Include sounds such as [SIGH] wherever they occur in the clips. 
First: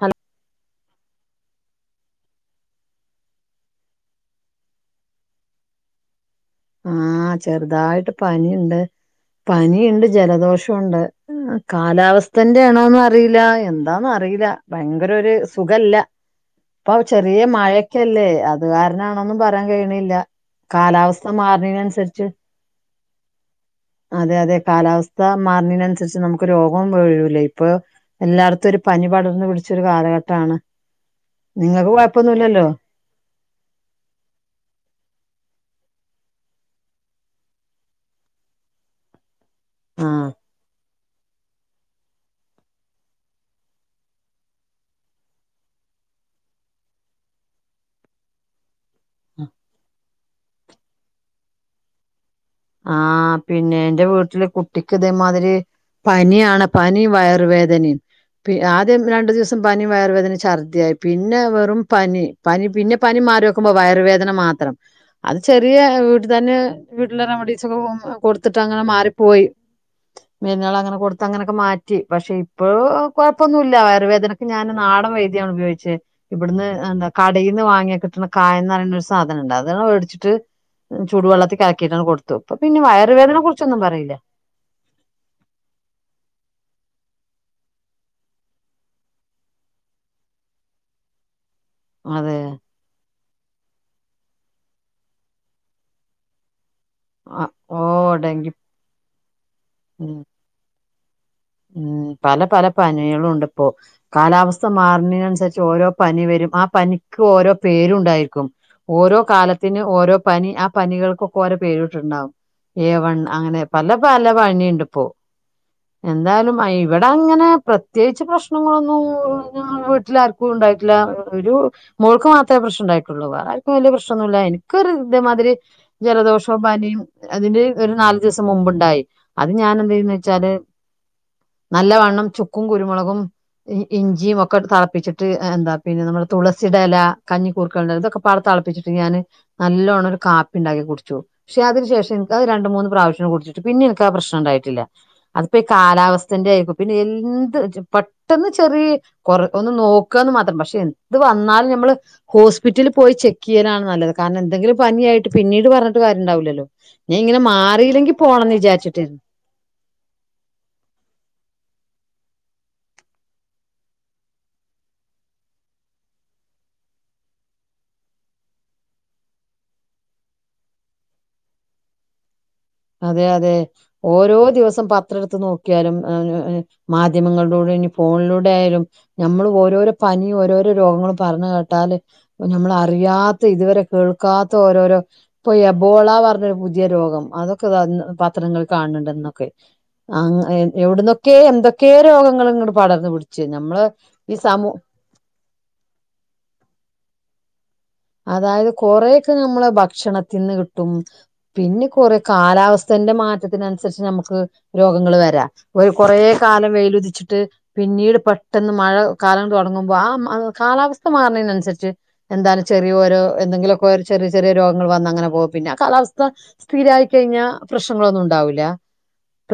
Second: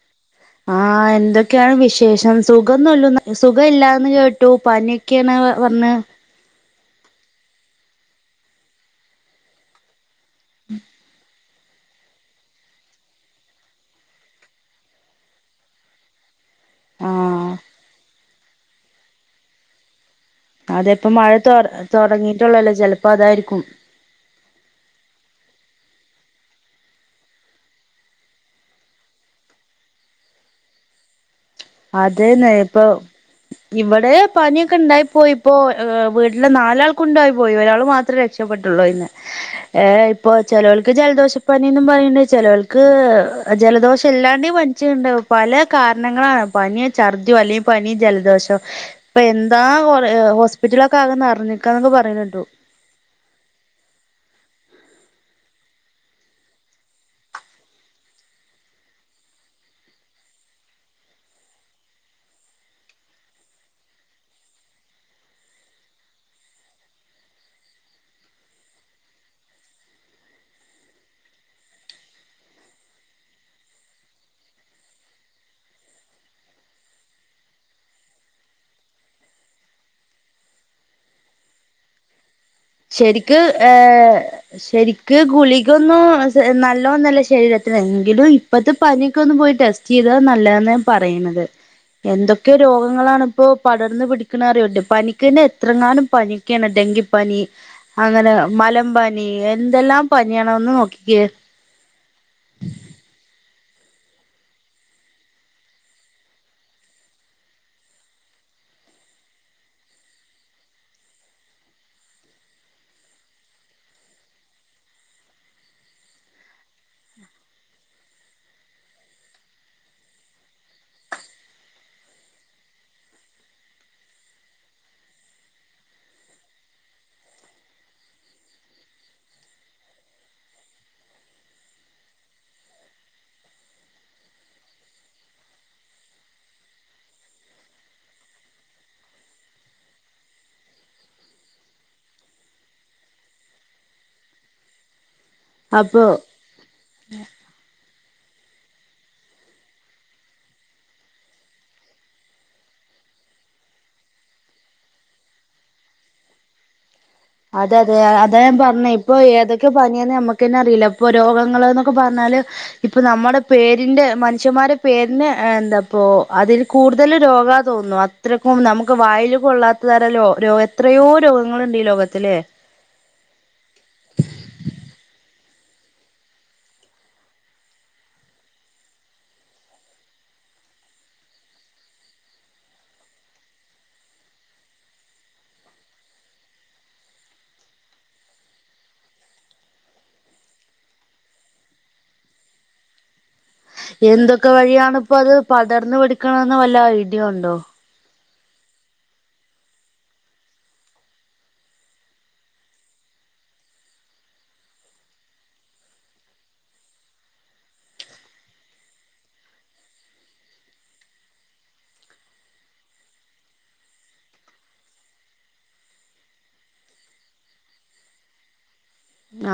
Hello ആ എന്തൊക്കെണ് വിശേഷം സുഖന്നുല്ലന്ന് സുഖ ഇല്ലാന്ന് കേട്ടു പനി ക്കെണ് പർഞ് ആ ചെർതായിട്ട് പനിണ്ട് പനി ഇണ്ട് ജലദോഷു ഉണ്ട് കാലാവസ്ഥന്റെ ആണോന്ന് അറീല എന്താന്ന് അറീല ഭയങ്കര ഒര് സുഖല്ല ഇപ്പൊ ചെറിയ ആഹ് മഴക്കല്ലേ അത് കാര്നാണോന്നും പറയാൻ കഴിണില്ല അതെ ഇപ്പ മഴ തൊ തൊടങ്ങിട്ടോള്ളല്ലോ ചെലപ്പോ അതായിരിക്കും അതെ അതെ കാലാവസ്ഥ മാർണെനൻസരിച്ച് നമുക്ക് രോഗം വഴൂലെ ഇപ്പൊ എല്ലാട്ത്തും ഒരു പനി പടർന്നു പിടിച്ചരു കാലഘട്ടാണ് അതന്നെ ഇപ്പൊ ഇവടെ പനിയൊക്കെ ഇണ്ടായിപ്പോയി ഇപ്പോ ഏ വീട്ടിലെ നാലാൾക്കുണ്ടായി പോയി ഒരാള് മാത്രേ രക്ഷപ്പെട്ടോള്ളൂ അയ്ന്ന് [INAUDIBLE] ഏഹ് ഇപ്പോ ആഹ് ചെലോൽ ജലദോഷപ്പനിന്നും പറയ്ണ്ട് ചിലോൽക്ക് ജലദോഷം ഇല്ലാണ്ടി പ നിച്ണ്ടാവും പല കാരണങ്ങളാണ് പനി ഛർദിയോ അല്ലെങ്കിൽ പനി ജലദോഷോ ഇപ്പൊ എന്താ ഹോസ്പിറ്റലക്കെ ആകെ നർ ഞ്ഞക്കാന്നൊക്കെ പറയണേട്ടു ആ പിന്നെ എന്റെ വീട്ടില് കുട്ടിക്ക് ഇതേമാതിരി പനി ആണ് പ്പനി വയറുവേദനിം പി ആദ്യം രണ്ടു ദിവസം പനി വയർുവേദന ഛർദിയായി പിന്നെ വെറും പനി പനി പിന്നെ പനി മാറിക്കുമ്പോ വയറു വേദന മാത്രം അത് ചെറിയ വീട്ട് തന്നെ വീട്ടില റെമഡീസ് ഒക്കെ കൊടുത്തിട്ട് അങ്ങനെ മാറിപ്പോയി മരുന്നുകളങ്ങനെ കൊടുത്ത് അങ്ങനൊക്കെ മാറ്റി പക്ഷെ ഇപ്പൊ കൊഴപ്പൊന്നുല്ല വയർവേദന ഞാൻ നാടൻ വൈദ്യാണ് ഉപയോഗിച്ചത് ഇവിടന്ന് എന്താ കടയിന്ന് വാങ്ങിയ കിട്ടണ കായന്ന് റയണ ഒരു സാധനംണ്ട് അതാണ്ട് വേടിച്ചിട്ട് ചൂടുവെള്ളത്തി കലക്കിയിട്ടാണ് കൊടുത്തു പ്പ പിന്നെ വയറുവേദനെ ശരിക്ക് ഏ കുറിച്ചൊന്നും പറയില്ല ശരിക്ക് ഗുളികൊന്നും നല്ലോന്നല്ല ശരീരത്തിന് എങ്കിലും ഇപ്പത്തെ പനിക്കെ ഒന്ന് പോയി ടെസ്റ്റ് ചെയ്താ നല്ലതാന്ന് പറയണത് അതെ എന്തൊക്കെ രോഗങ്ങളാണ് ഇപ്പോൾ പടർന്ന് പിടിക്കണറുണ്ട് പനിക്ക് തന്നെ എത്രങ്ങാനും പനിയൊക്കെയാണ് ഡെങ്കി പനി ആ, ഓ അങ്ങനെ ഡെങ്കി മലമ്പനി എന്തെല്ലാം ഉം പനിയണോ ഒന്ന് നോക്കിക്കെ ഉം പല പല പനികളും ഉണ്ട്പ്പോ കാലാവസ്ഥ മാറുന്നതിനനുസരിച്ച് ഓരോ പനി വരും ആ പനിക്ക് ഓരോ പേരുണ്ടായിരിക്കും ഓരോ കാലത്തിന് ഓരോ പനി ആ പനികൾകൊക്കെ ഓരോ പേര്ട്ട് ണ്ടാവും ഏ വൺ അങ്ങനെ പല പല പനി യുണ്ട് ഇപ്പോ എന്തായാലും ഇവിടെ അങ്ങനെ പ്രത്യേകിച്ച് പ്രശ്നങ്ങളൊന്നും ഞങ്ങ ളെ വീട്ടിലാർക്ക ക്കു ണ്ടായിട്ടില്ല ഒരു മോൾക്ക് മാത്രമേ പ്രശ്നം ഉണ്ടായിട്ടുള്ളൂ വേറെ ആർക്കും വലിയ പ്രശ്നംന്നുല്ല എനിക്കൊ ഒരു ഇതേമാതിരി ജലദോഷം പനിം അതിന്റെ ഒരു നാല് ദിവസം മുമ്പുണ്ടായി അത് ഞാൻ എന്ത ചെയ്യന്ന് വെച്ചാല് നല്ല വണ്ണം ചുക്കും കുരുമുളകും ഇഞ്ചിയും ഒക്കെ തിളപ്പിച്ചിട്ട് എന്താ പിന്നെ നമ്മുടെ തുളസിടെ ഇല കഞ്ഞിക്കൂർക്കൽന്റ ഇതൊക്കെ പാട ത്തളപ്പിച്ചിട്ട് ഞാന് നല്ലോണ്ണം ഒരു കാപ്പി ഉണ്ടാക്കി കുടിച്ചു ക്ഷേ അതിന ശേഷം ൻക്ക് അത് രണ്ട് മൂന്ന് പ്രാവശ്യം കുട്ച്ചിട്ട് പിന്നെ ഇൻക് ആ പ്രശ്നംണ്ടായിട്ടില്ല ഇപ്പ അപ്പൊ കാലാവസ്ഥന്റെ ആയിക്കും പിന്നെ എന്ത് പെട്ടെന്ന് ചെറിയ കൊറ ഒന്ന് നോക്കുകന്ന് മാത്രം പക്ഷെ എന്ത് വന്നാലും നമ്മള് ഹോസ്പിറ്റലിൽ പോയി ചെക്ക് ചെയ്യാനാണ് നല്ലത് കാരണം എന്തെങ്കിലും പനിയായിട്ട് പിന്നീട് പറഞ്ഞിട്ട് കാര്യംണ്ടാവില്ലല്ലോ അതെ അതെ അത ഞൻ പറഞ്ഞത് ഇപ്പൊ ഏതൊക്കെ പനിയാണെന്ന് നമുക്ക്ന്നെ അറിയില്ല ഇപ്പൊ രോഗങ്ങൾന്നൊക്കെ പറഞ്ഞാല് ഇപ്പൊ നമ്മുടെ പേരിന്റെ മനുഷ്യന്മാരുടെ പേരിന് എന്താപ്പോ അതിൽ കൂടുതൽ രോഗ തോന്നുന്നു എത്രക്കും നമുക്ക് വായില കൊ കൊള്ളാത്ത തര ല ര എത്രയോ രോഗങ്ങളുണ്ട് ഈ ലോകത്തിലെ അതെ അതെ ഓരോ ദിവസം പത്ര എടുത്ത് നോക്കിയാലും [UNINTELLIGIBLE] മാധ്യമങ്ങളിലൂടെ ഇനി ഫോണിലൂടെ ആയാലും നമ്മള് ഓരോരോ പനി ഓരോരോ രോഗങ്ങളും പറഞ്ഞു കേട്ടാല് ഇപ്പാ നമ്മൾ അറിയാത്ത ഇതുവരെ കേൾക്കാത്ത ഓരോരോ ഇപ്പൊ എബോള പറഞ്ഞൊരു പുതിയ രോഗം അതൊക്കെ പത്രങ്ങിൽ കാണണണ്ട് ഇന്നൊക്കെ ആഹ് എവിടുന്നൊക്കെ എന്തൊക്കെയ രോഗങ്ങ ഇങ്ങോട് പടർന്നു പിടിച്ചച്ച് നമ്മള് ഈ സമൂ അപ്പൊ അത് പടർന്നു പിടിക്കണന്ന് വല്ല ഐഡിയ ഉണ്ടോ അതായത് കൊറയൊക്കെ നമ്മള് ഭക്ഷണത്തിന്ന് കിട്ടും പിന്നെ കൊറേ കാലാവസ്ഥന്റെ മാറ്റത്തിനന്സരിച്ച് നമുക്ക് രോഗങ്ങള് വരാ. ഒരു കൊറേ കാലം വെയിലുദിച്ചിട്ട് പിന്നീട് പെട്ടെന്ന് മഴ കാലം തൊടങ്ങുമ്പോ ആ കാലാവസ്ഥ മാറണതിനന്സരിച്ച് എന്താലും ചെറിയ ഓരോ എന്തെങ്കിലൊക്കെ ഒരു ചെറിയ ചെറിയ രോഗങ്ങള് വന്നങ്ങനെ പോകും. പിന്നെ ആ കാലാവസ്ഥ സ്ഥിരായിക്കഴിഞ്ഞാ പ്രശ്നങ്ങളൊന്നു ഉണ്ടാവൂല്ല.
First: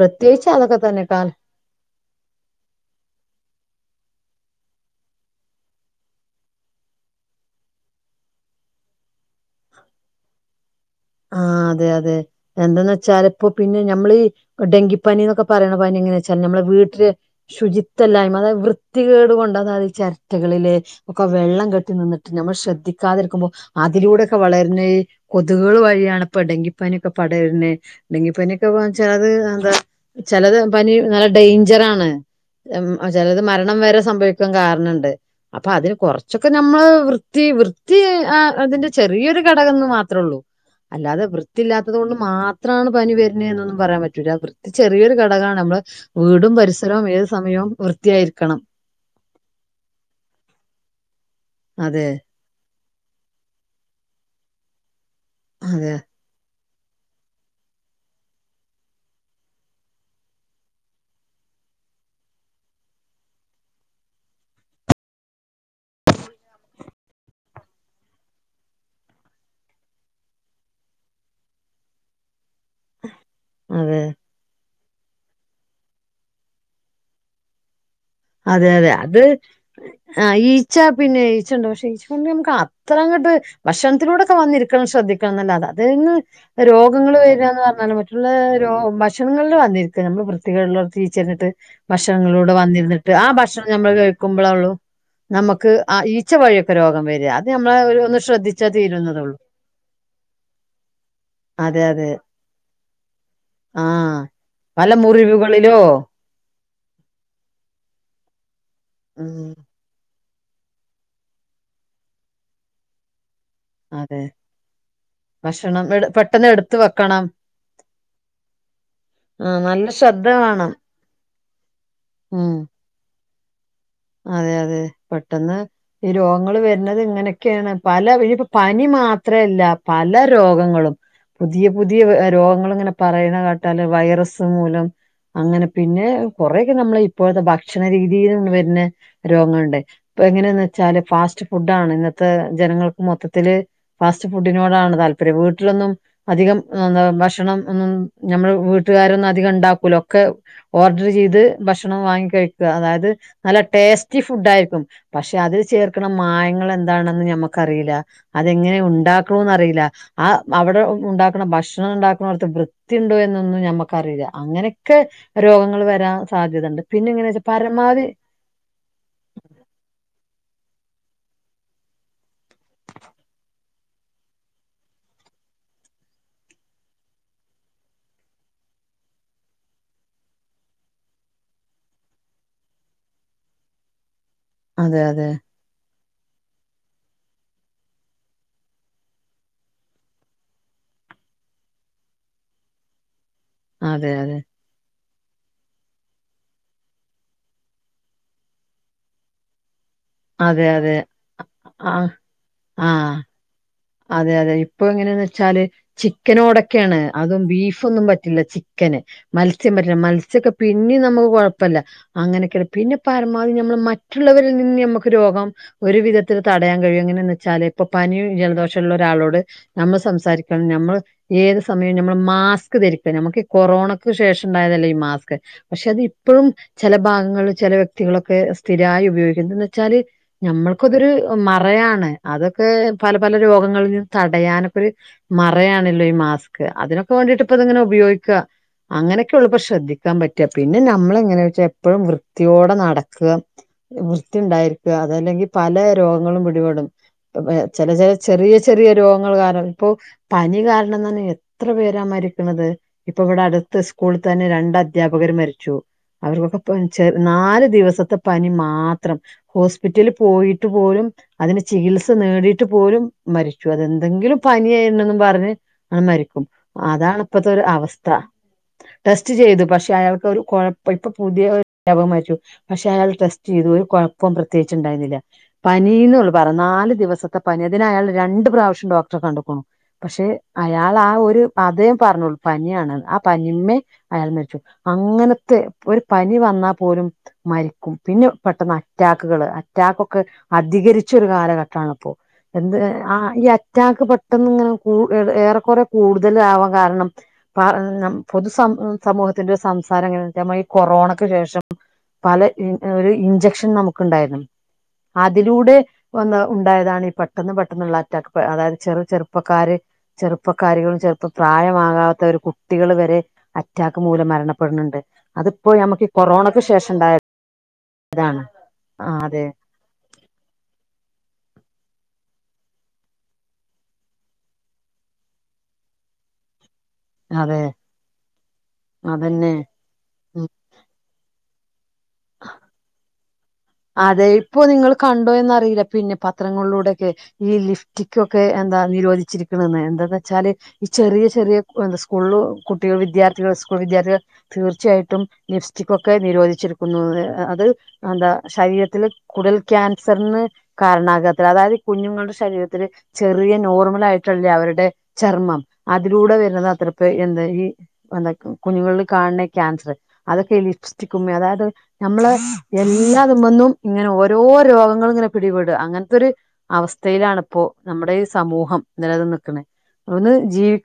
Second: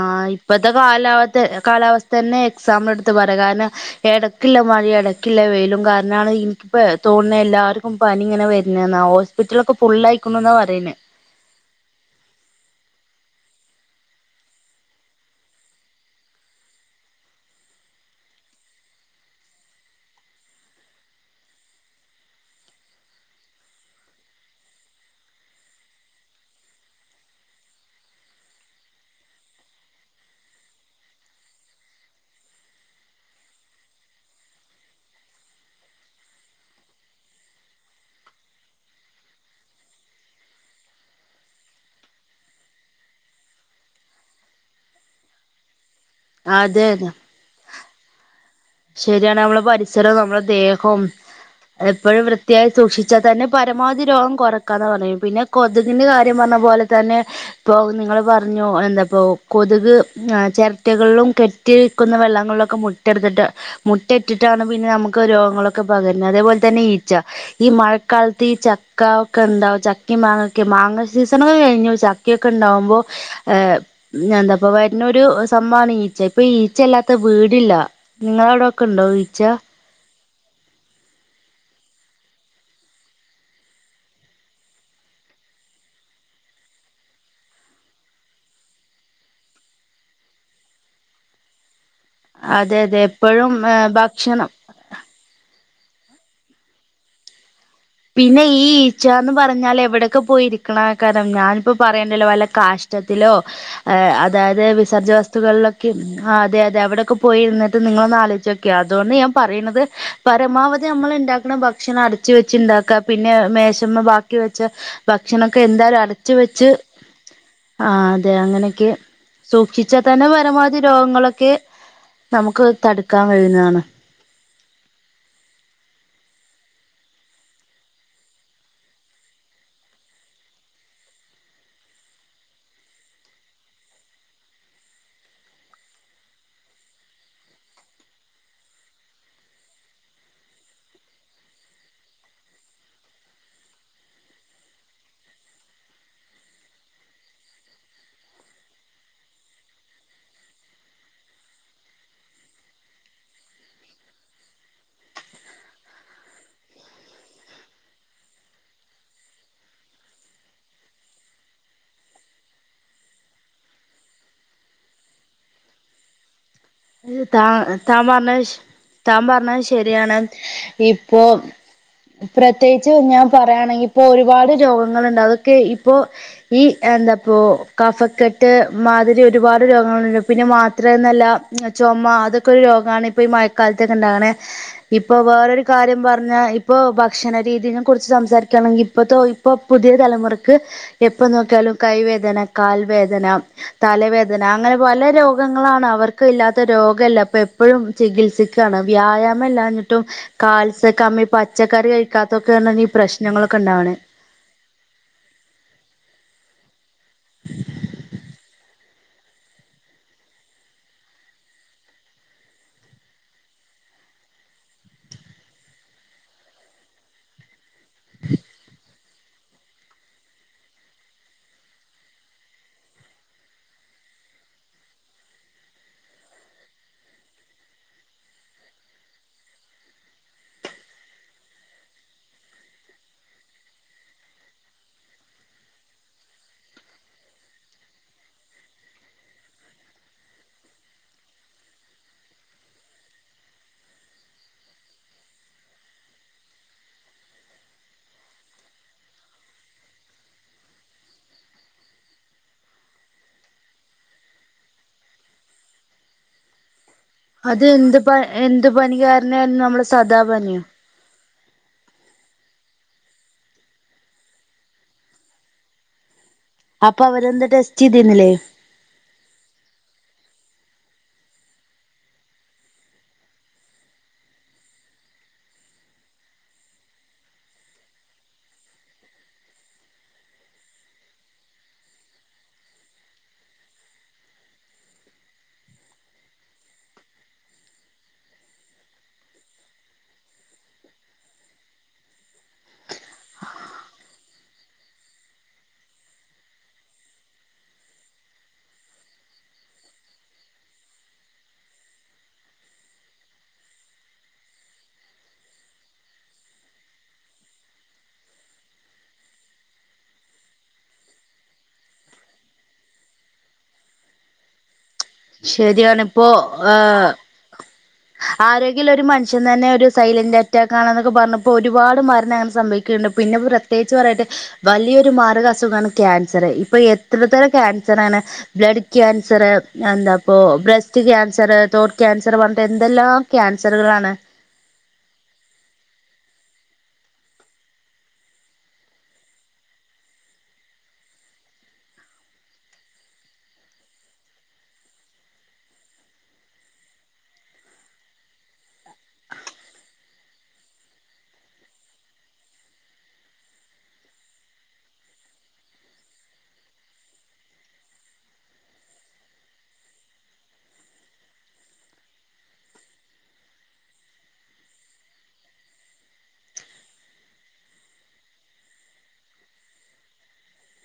ആഹ് ഇപ്പത്തെ കാലാവത്ത കാലാവസ്ഥന്നെ എക്സാമെട്ത്ത് പറയാ. കാരണം എടയ്ക്കിള്ള മഴയും എടക്കിള്ള വെയിലും കാരണാണ് ഇനിക്കിപ്പ തോന്നണേ എല്ലാർക്കും പനി ഇങ്ങനെ വരുന്നേന്നാ. ഹോസ് പ്പിറ്റലൊക്കെ ഫുള്ളായിക്കണൂന്നാ പറയ്ന്നേ. ആഹ് അതെ അതെ. എന്തന്ന് വെച്ചാല്, ഇപ്പൊ പിന്നെയും ഞമ്മളീ ഡെങ്കിപ്പനി എന്നൊക്കെ പറയണ പനി എങ്ങനെയാച്ചാല് ഞമ്മളെ വീട്ടില് ശുചിത്വല്ലായ്മ, അതായത് വൃത്തികേടു കൊണ്ട്, അതായത് ചെരട്ടകളില് ഒക്കെ വെള്ളം കെട്ടി നിന്നിട്ട് നമ്മൾ ശ്രദ്ധിക്കാതിരിക്കുമ്പോ അതിലൂടെയൊക്കെ വളരുന്ന ഈ കൊത്കുകളുവായി യാണിപ്പൊ ഡെങ്കിപ്പനിയൊക്കെ പടരുന്നെ. ഡെങ്കിപ്പനിയൊക്കെ വച്ചാൽ അത് എന്താ ചെലത് പനി നല്ല ഡേഞ്ചറാണ്. മ്മ് ചെലത് മരണം വരെ സംഭവിക്കാൻ കാരണണ്ട്. അപ്പൊ അതിന് കൊറച്ചൊക്കെ നമ്മള് വൃത്തി വൃത്തി ആ അതിന്റെ ചെറിയൊരു ഘടകംന്ന് മാത്രേള്ളു. അല്ലാതെ വൃത്തിയില്ലാത്തത് കൊണ്ട് മാത്രമാണ് പനി വര്ന്നേന്ന് എന്നൊന്നും പറയാൻ പറ്റൂല്ല. വൃത്തി ചെറിയൊരു ഘടകാണ്. നമ്മള് വീടും അതെ പരിസരവും അതെ ഏത് സമയവും വൃത്തിയായിരിക്കണം. ശരിയാണ്. നമ്മളെ പരിസരം നമ്മളെ ദേഹം, അതെ എപ്പഴും വൃ ത്തിയായി സൂക്ഷിച്ചാൽ തന്നെ പരമാവധി രോഗം കൊറയ്ക്കാന്ന് പറയും. പിന്നെ അതെ കൊതുകിൻ്റെ കാര്യം പറഞ്ഞ പോലെ തന്നെ ഇപ്പൊ നിങ്ങള് പറഞ്ഞു എന്താപ്പൊ കൊതുക് ഈഹ് ചെരട്ടകളിലും കെട് ട്ടി നിൽക്കുന്ന വെള്ളങ്ങളിലൊക്കെ മുട്ടെട്ത്തിട്ട് മുട്ട ഇട്ടിട്ടാണ് പിന്നെ നമുക്ക് രോഗങ്ങളൊക്കെ പകരുന്നത്. അതേപോലെ തന്നെ ഈച്ച ഈ മഴക്കാലത്ത് ഈ ചക്ക ഒക്കെ എന്താവ ചക്കയും മാങ്ങയൊക്കെ. മാങ്ങ സീസണൊക്കെ കഴിഞ്ഞു. ചക് ക്കയൊക്കെ ഇണ്ടാവുമ്പോ ഏഹ് അതെ എന്താപ്പൊ വരുന്നൊരു സംഭവാണ് ഈച്ച. ഇപ്പൊ ഈച്ച ഇല്ലാത്ത വീടില്ല. നിങ്ങളവിടൊക്കെ അതെയതെ. ഉണ്ടോ അത് ഈച്ച ആഹ് ഈച്ച പിന്നെ ഈച്ചണ്ട്. പക്ഷെ ഈച്ചെ കൊണ്ട് നമക്ക് അത്ര അങ്ങട്ട് ഭക്ഷണത്തിലൂടെക്കെ വന്നിരിക്കണം ശ്രദ്ധിക്കണം എന്നല്ലാതെ അതേന്ന് രോഗങ്ങള് വരാന്ന് പറഞ്ഞാല്, മറ്റുള്ള രോ ഭക്ഷണങ്ങളില് വന്നിരിക്ക നമ്മള് വൃത്തികേടുള്ളിടത്ത് ഈച്ച ഇരുന്നിട്ട് ഭക്ഷണങ്ങളിലൂടെ അതെ അതെ വന്നിരുന്നിട്ട്. ആഹ് എപ്പോഴും ഭക്ഷണം നമ്മൾ കഴിക്കുമ്പള ഭക്ഷണം ളു. നമ്മക്ക് ആഹ് ഈച്ച വഴിയൊക്കെ രോഗം വര്വാ. അത് ഞമ്മളെ ഒരു ഒന്ന് പിന്നെ ഈ ശ്രദ്ധിച്ചാൽ തീരുന്നതുള്ളൂ ഈച്ചാന്ന് പറഞ്ഞാല് എവിടെയൊക്കെ പോയി ഇരിക്കണ കാരണം ഞാനിപ്പോ അതെ അതെ പറയേണ്ടല്ലോ, വല്ല കാഷ് ഠത്തിലോ ആഹ് അതായത് പല വിസർജ്ജ മുറിവുകളിലോ വസ്തുക്കളിലൊക്കെ ഇരുന്ന് ആഹ് അതെയതെ. അവിടെയൊക്കെ പോയിരുന്നിട്ട് നിങ്ങളൊന്ന് ആലോചിച്ചോക്കിയേ. അതുകൊണ്ട് ഞാൻ ഉം പറയുന്നത് പരമാവധി നമ്മൾ ഇണ്ടാക്കണ ഭക്ഷണം അടച്ച് വെച്ച് ഇണ്ടാക്ക്വാ. പിന്നെ മേശ മ്മ അതെ ബാക്കി വെച്ച ഭക്ഷണൊക്കെ ഭക്ഷണം എന്തായാലും എട് അടച്ച് പെട്ടെന്ന് വെച്ച് എടുത്ത് വെക്കണം ആഹ് അതെ അങ്ങനെയൊക്കെ ആഹ് നല്ല സൂക്ഷിച്ചാ ശ്രദ്ധ തന്നെ വേണം പരമാവധി രോഗങ്ങളൊക്കെ ഉം നമുക്ക് തടുക്കാൻ കഴിയുന്നതാണ്. അതെ അതെ പെട്ടെന്ന് ഈ രോഗങ്ങള് വരുന്നത് ഇങ്ങനെയൊക്കെയാണ്. പല ഇനിപ്പോ പനി മാത്രല്ല പല രോഗങ്ങളും പുതിയ പുതിയ രോഗങ്ങളിങ്ങനെ പറയണ കേട്ടാല്, വൈറസ് മൂലം അങ്ങനെ. പിന്നെ കൊറെയൊക്കെ നമ്മളെ ഇപ്പോഴത്തെ ഭക്ഷണ രീതീലും വര്ന്നെ രോഗങ്ങള്ണ്ട്. ഇപ്പൊ എങ്ങനെയെന്ന് വെച്ചാല് ഫാസ്റ്റ് ഫുഡ്ഡാണ് ഇന്നത്തെ ജനങ്ങൾക്ക് മൊത്തത്തില് ഫാസ്റ്റ് ഫുഡിനോടാണ് താല്പര്യം വീട്ടിലൊന്നും അധികം എന്ത ഭക്ഷണം ഒന്നുംഞമ്മൾ വീട്ടുകാരൊന്നും അധികം ഉണ്ടാക്കൂല. ഒക്കെ ഓർഡർ ചെയ്ത് ഭക്ഷണം വാങ്ങി കഴിക്കുക. അതായത് നല്ല ടേസ്റ്റി ഫുഡ് ആയിരിക്കും. പക്ഷെ അതിൽ ചേർക്കുന്ന മായങ്ങൾ എന്താണെന്ന് ഞമ്മക്കറിയില്ല. അതെങ്ങനെ ഉണ്ടാക്കുംന്നറിയില്ല. ആ അവിടെ ഉണ്ടാക്കണ ഭക്ഷണം ഉണ്ടാക്കുന്നിടത്ത് വൃത്തിഉണ്ടോ എന്നൊന്നും ഞമ്മക്കറിയില്ല. അങ്ങനെയൊക്കെ രോഗങ്ങൾ വരാൻ സാധ്യതയുണ്ട്. താ താൻ പറഞ്ഞ താൻ പറഞ്ഞത് ശരിയാണ് ഇപ്പൊ പ്രത്യേകിച്ച് ഞാൻ പറയയാണെങ്കിൽ ഇപ്പോ ഒരുപാട് രോഗങ്ങളുണ്ട്. അതൊക്കെ ഇപ്പോ ഈ എന്താപ്പോ കഫക്കെട്ട് മാതിരി ഒരുപാട് രോഗങ്ങളുണ്ട്. പിന്നെ മാത്രമെന്നല്ല ചുമ അതൊക്കെ ഒരു രോഗമാണ്. ഇപ്പൊ ഈ മഴക്കാലത്തൊക്കെ ഉണ്ടാവണെ. അതെ ഇപ്പൊ അതെ വേറൊ കാര്യം പറഞ്ഞാ ഇപ്പ ഭക്ഷണ രീതി നെ കുറിച്ച് സംസാരിക്കുകയാണെങ്കിൽ ഇപ്പ ഇപ്പൊ പുതിയ തലമുറക്ക് എപ്പൊ നോക്കിയാലും കൈവേദന, കാൽ വേദന, അതെ അതെ തലവേദന അങ്ങനെ പല രോഗങ്ങളാണ് അവർക്ക് ക്ക ഇല്ലാത്ത രോഗല്ല. അപ്പൊ എപ്പോഴും ചികിത്സിക്കുകയാണ്. വ്യായാമം ഇല്ലാഞ്ഞിട്ടും അതെ അതെ കാൽസ്യക്കമ്മി പച്ചക്കറി ആ കഴിക്കാത്തൊക്കെണ് ഈ ആ പ്രശ്നങ്ങളൊക്കെണ്ടാവണേ. അതെ അതെ ഇപ്പൊ എങ്ങനെയാന്ന് വെച്ചാല് ചിക്കനോടൊക്കെയാണ്. അതും ബീഫൊന്നും പറ്റില്ല. ചി ക്കന്. മത്സ്യം പറ്റില്ല. മത്സ്യക്കെ പിന്നിം നമുക്ക് കൊഴപ്പല്ല- അങ്ങനൊക്കെണ് പിന്നെ പരമാവധി നമ്മള് മറ്റുള്ളവരിൽ നിന്ന് നമ്മുക്ക് രോഗം ഒരു വിധത്തിൽ തടയാൻ കഴിയും. എങ്ങനെയന്ന് വെച്ചാല് ഇപ്പൊ പനിയും ജലദോഷം ഉള്ള ഒരാളോട് നമ്മൾ സംസാരിക്കണം നമ്മള് ഏത് സമയം നമ്മൾ മാസ്ക് ധരിക്കാം. നമുക്ക് ഈ കൊറോണക്ക് ശേഷം ഉണ്ടായതല്ല ഈ മാസ്ക് പക്ഷെ അത് ഇപ്പോഴും ചില ഭാഗങ്ങളിൽ ചില വ്യക്തികളൊക്കെ സ്ഥിരായി ഉപയോഗിക്കുന്നു. എന്ന് വെച്ചാല് ഞമ്മൾക്കതൊരു മറയാണ് അതൊക്കെ പല പല രോഗങ്ങളും തടയാനൊക്കെ ഒരു മറയാണല്ലോ ഈ മാസ്ക്. അതിനൊക്കെ വേണ്ടിട്ട് ഇപ്പ ഇതിങ്ങനെ ഉപയോഗിക്കുക. അങ്ങനെയൊക്കെയല്ലിപ്പോ ശ്രദ്ധിക്കാൻ പറ്റുക. പിന്നെ നമ്മള്എങ്ങനെയൊക്കെ എപ്പഴും വൃത്തിയോടെ നടക്കുക വൃത്തിയുണ്ടായിരിക്കുക. അതല്ലെങ്കിൽ പല രോഗങ്ങളും പിടിപെടും ചില ചില ചെറിയ ചെറിയ രോഗങ്ങൾ കാരണം ഇപ്പൊ പനി കാരണം തന്നെ എത്ര പേരാ മരിക്കുന്നത്? ഇപ്പം ഇവിടെ അടുത്ത സ്കൂളിൽ തന്നെ രണ്ട് അദ്ധ്യാപകര് മരിച്ചു. അവർക്കൊക്കെ ചെ അത് നാല് എന്ത് പ ദിവസത്തെ പനി എന്ത് മാത്രം. കാരണായിരുന്നു നമ്മളെ ഹോസ്പിറ്റലിൽ സദാ പനിയോ പോയിട്ട് പോലും അതിന് ചികിത്സ നേടിയിട്ട് പോലും മരിച്ചു. അതെന്തെങ്കിലും പനിയായി ണന്ന് പറഞ്ഞ് ആ മരിക്കും. അപ്പൊ അതാണ് അവരെന്താ ഇപ്പത്തെ ഒരു ടെസ്റ്റ് അവസ്ഥ. ചെയ്തിരുന്നില്ലേ ടെസ്റ്റ് ചെയ്തു. പക്ഷെ അയാൾക്ക് ഒരു കുഴപ്പ ഇപ്പൊ പുതിയ വ്യാപകം മരിച്ചു. പക്ഷെ അയാൾ ടെസ്റ്റ് ചെയ്തു. ഒരു കുഴപ്പവും പ്രത്യകിച്ച്ഉണ്ടായിരുന്നില്ല. പനിന്നുള്ളു പറ നാല് ദിവസത്തെ പനി അതിനയാൾ രണ്ടുപ്രാവശ്യം ഡോക്ടറെ കണ്ട്ക്കണു. പക്ഷെ അയാൾ ആ ഒരു അതേ പറഞ്ഞോളു പനിയാണ് ആ പനി മ്മേ അയാൾ മരിച്ചു. അങ്ങനത്തെ ഒരു പനി വന്നാൽ പോലും മരിക്കും. പിന്നെ പെട്ടെന്ന് അറ്റാക്കുകള് അറ്റാ കൊക്കെ അധികരിച്ചൊരു കാലഘട്ടമാണ് ഇപ്പോ. എന്ത് ആ ഈ അറ്റാക്ക് പെട്ടെന്ന് ഇങ്ങനെ കു ഏ ഏറെക്കറെ കൂടുതലാവാൻ കാരണം അ നമ്മ പൊതുസ സമൂഹത്തിന്റെ സംസാരം എങ്ങനെന്നുവച്ചാ ഈ കൊറോണക്ക് ശേഷം പല ഒരു ഇഞ്ചക്ഷൻ നമുക്ക് ഉണ്ടായിരുന്നു. അതിലൂടെ വന്ന് ഉണ്ടായതാണ് ഈ പട്ട- പെട്ടെന്ന് പെട്ടെന്നുള്ള അറ്റാക്ക് അതായത് ചെറു ചെറുപ്പക്കാര് ചെറുപ്പക്കാരികളും ചെറുപ്പ പ്രായമാകാത്ത ഒരു കുട്ടികൾ വരെ അറ്റാക്ക് മൂലം മരണപ്പെടുന്നുണ്ട്. അതിപ്പോയി ശരിയാണ് നമുക്ക് ഈ കൊറോണക്ക് ശേഷം ഉണ്ടായ ആരോഗ്യഉള്ള ഒരു മനുഷ്യൻ അതെ തന്നെ ഒരു സൈലന്റ് അറ്റാ റ്റാക്കാണെന്നൊക്കെ പറഞ്ഞപ്പോൾ ഒരുപാട് മരണംഅങ്ങനെ സംഭവിക്കുന്നുണ്ട്. പിന്നെ പ്രത്യേകിച്ച് പറയട്ടെ വലിയൊരു മാരക അസുഖമാണ് ക്യാൻസർ. ഇപ്പൊ എ എത്രയെത്ര എത്രയെത്ര അതെ ക്യാൻസറാണ് ബ്ലഡ് ക്യാൻസർ അതന്നെ എന്താപ്പ ഉ ബ്രസ്റ്റ് ക്യാൻസർ തോട്ട് ക്യാൻസർ പറഞ്ഞിട്ട് എന്തെല്ലാം കാൻസറുകള് അതെ ഇപ്പോ നിങ്ങൾ കണ്ടോ എന്നറിയില്ല പിന്നെ പത്രങ്ങളിലൂടെയൊക്കെ ഈ ലിപ്സ്റ്റിക്ക് ഒക്കെ എന്താ നിരോധിച്ചിരിക്കണന്ന് എന്താന്ന് വെച്ചാല് ഈ ചെറിയ ചെറിയ എന്ത് സ്കൂൾ കുട്ടികൾ വിദ്യാർത്ഥികൾ സ്കൂൾ വിദ്യാർത്ഥികൾ തീർച്ചയായിട്ടും ലിപ്സ്റ്റിക് ഒക്കെ നിരോധിച്ചിടുരിക്കുന്നു അത് എന്താ ശരീരത്തിൽ കൂടൽ ക്യാൻസറിന് കാരണാകാത്തത് അതായത് കുഞ്ഞുങ്ങളുടെ ശരീരത്തില് ചെറിയ നോർമൽ ആയിട്ടുള്ളേ അവരുടെ ചർമ്മം അതിലൂടെ വരുന്നത് അത്ര ഇപ്പോ എന്താ ഈ എന്താ കുഞ്ഞുകളിൽ കാണുന്ന ക്യാൻസർ അതൊക്കെ ലിപ്സ്റ്റിക്കും അതായത് നമ്മള് എല്ല എല്ലാ ഇതുമന്നും ഇങ്ങനെ ഓരോ രോഗങ്ങളും ഇങ്ങനെ പിടിപെടുക അങ്ങനത്തെൊരു അവസ്ഥയിലണിപ്പോ നമ്മുടെ ഈ സമൂഹം നില നിൽക്കണ അത് കെണ്ട് ജീവി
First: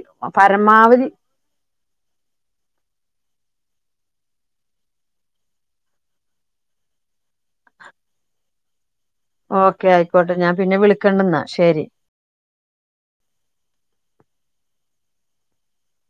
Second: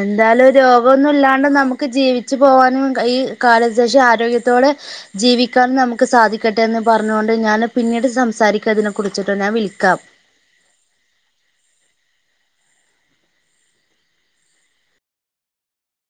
എന്താലും രോഗമൊന്നും ഇല്ലാണ്ട് നമു നമുക്ക് ജീവിച്ചു പോകാനും ഈ കാല ശേഷം ആരോഗ്യത്തോടെ ജീവിക്കാൻ നമുക്ക് സാധിക്കട്ടെ എന്ന് പറഞ്ഞൊണ്ട് ഞാൻ പിന്നീട് സംസാരിക്ക അതിന ഓക്കെ ആയിക്കോട്ടെ ഞാൻ പിന്നെ വിളിക്കണ്ടന്നാ ശരി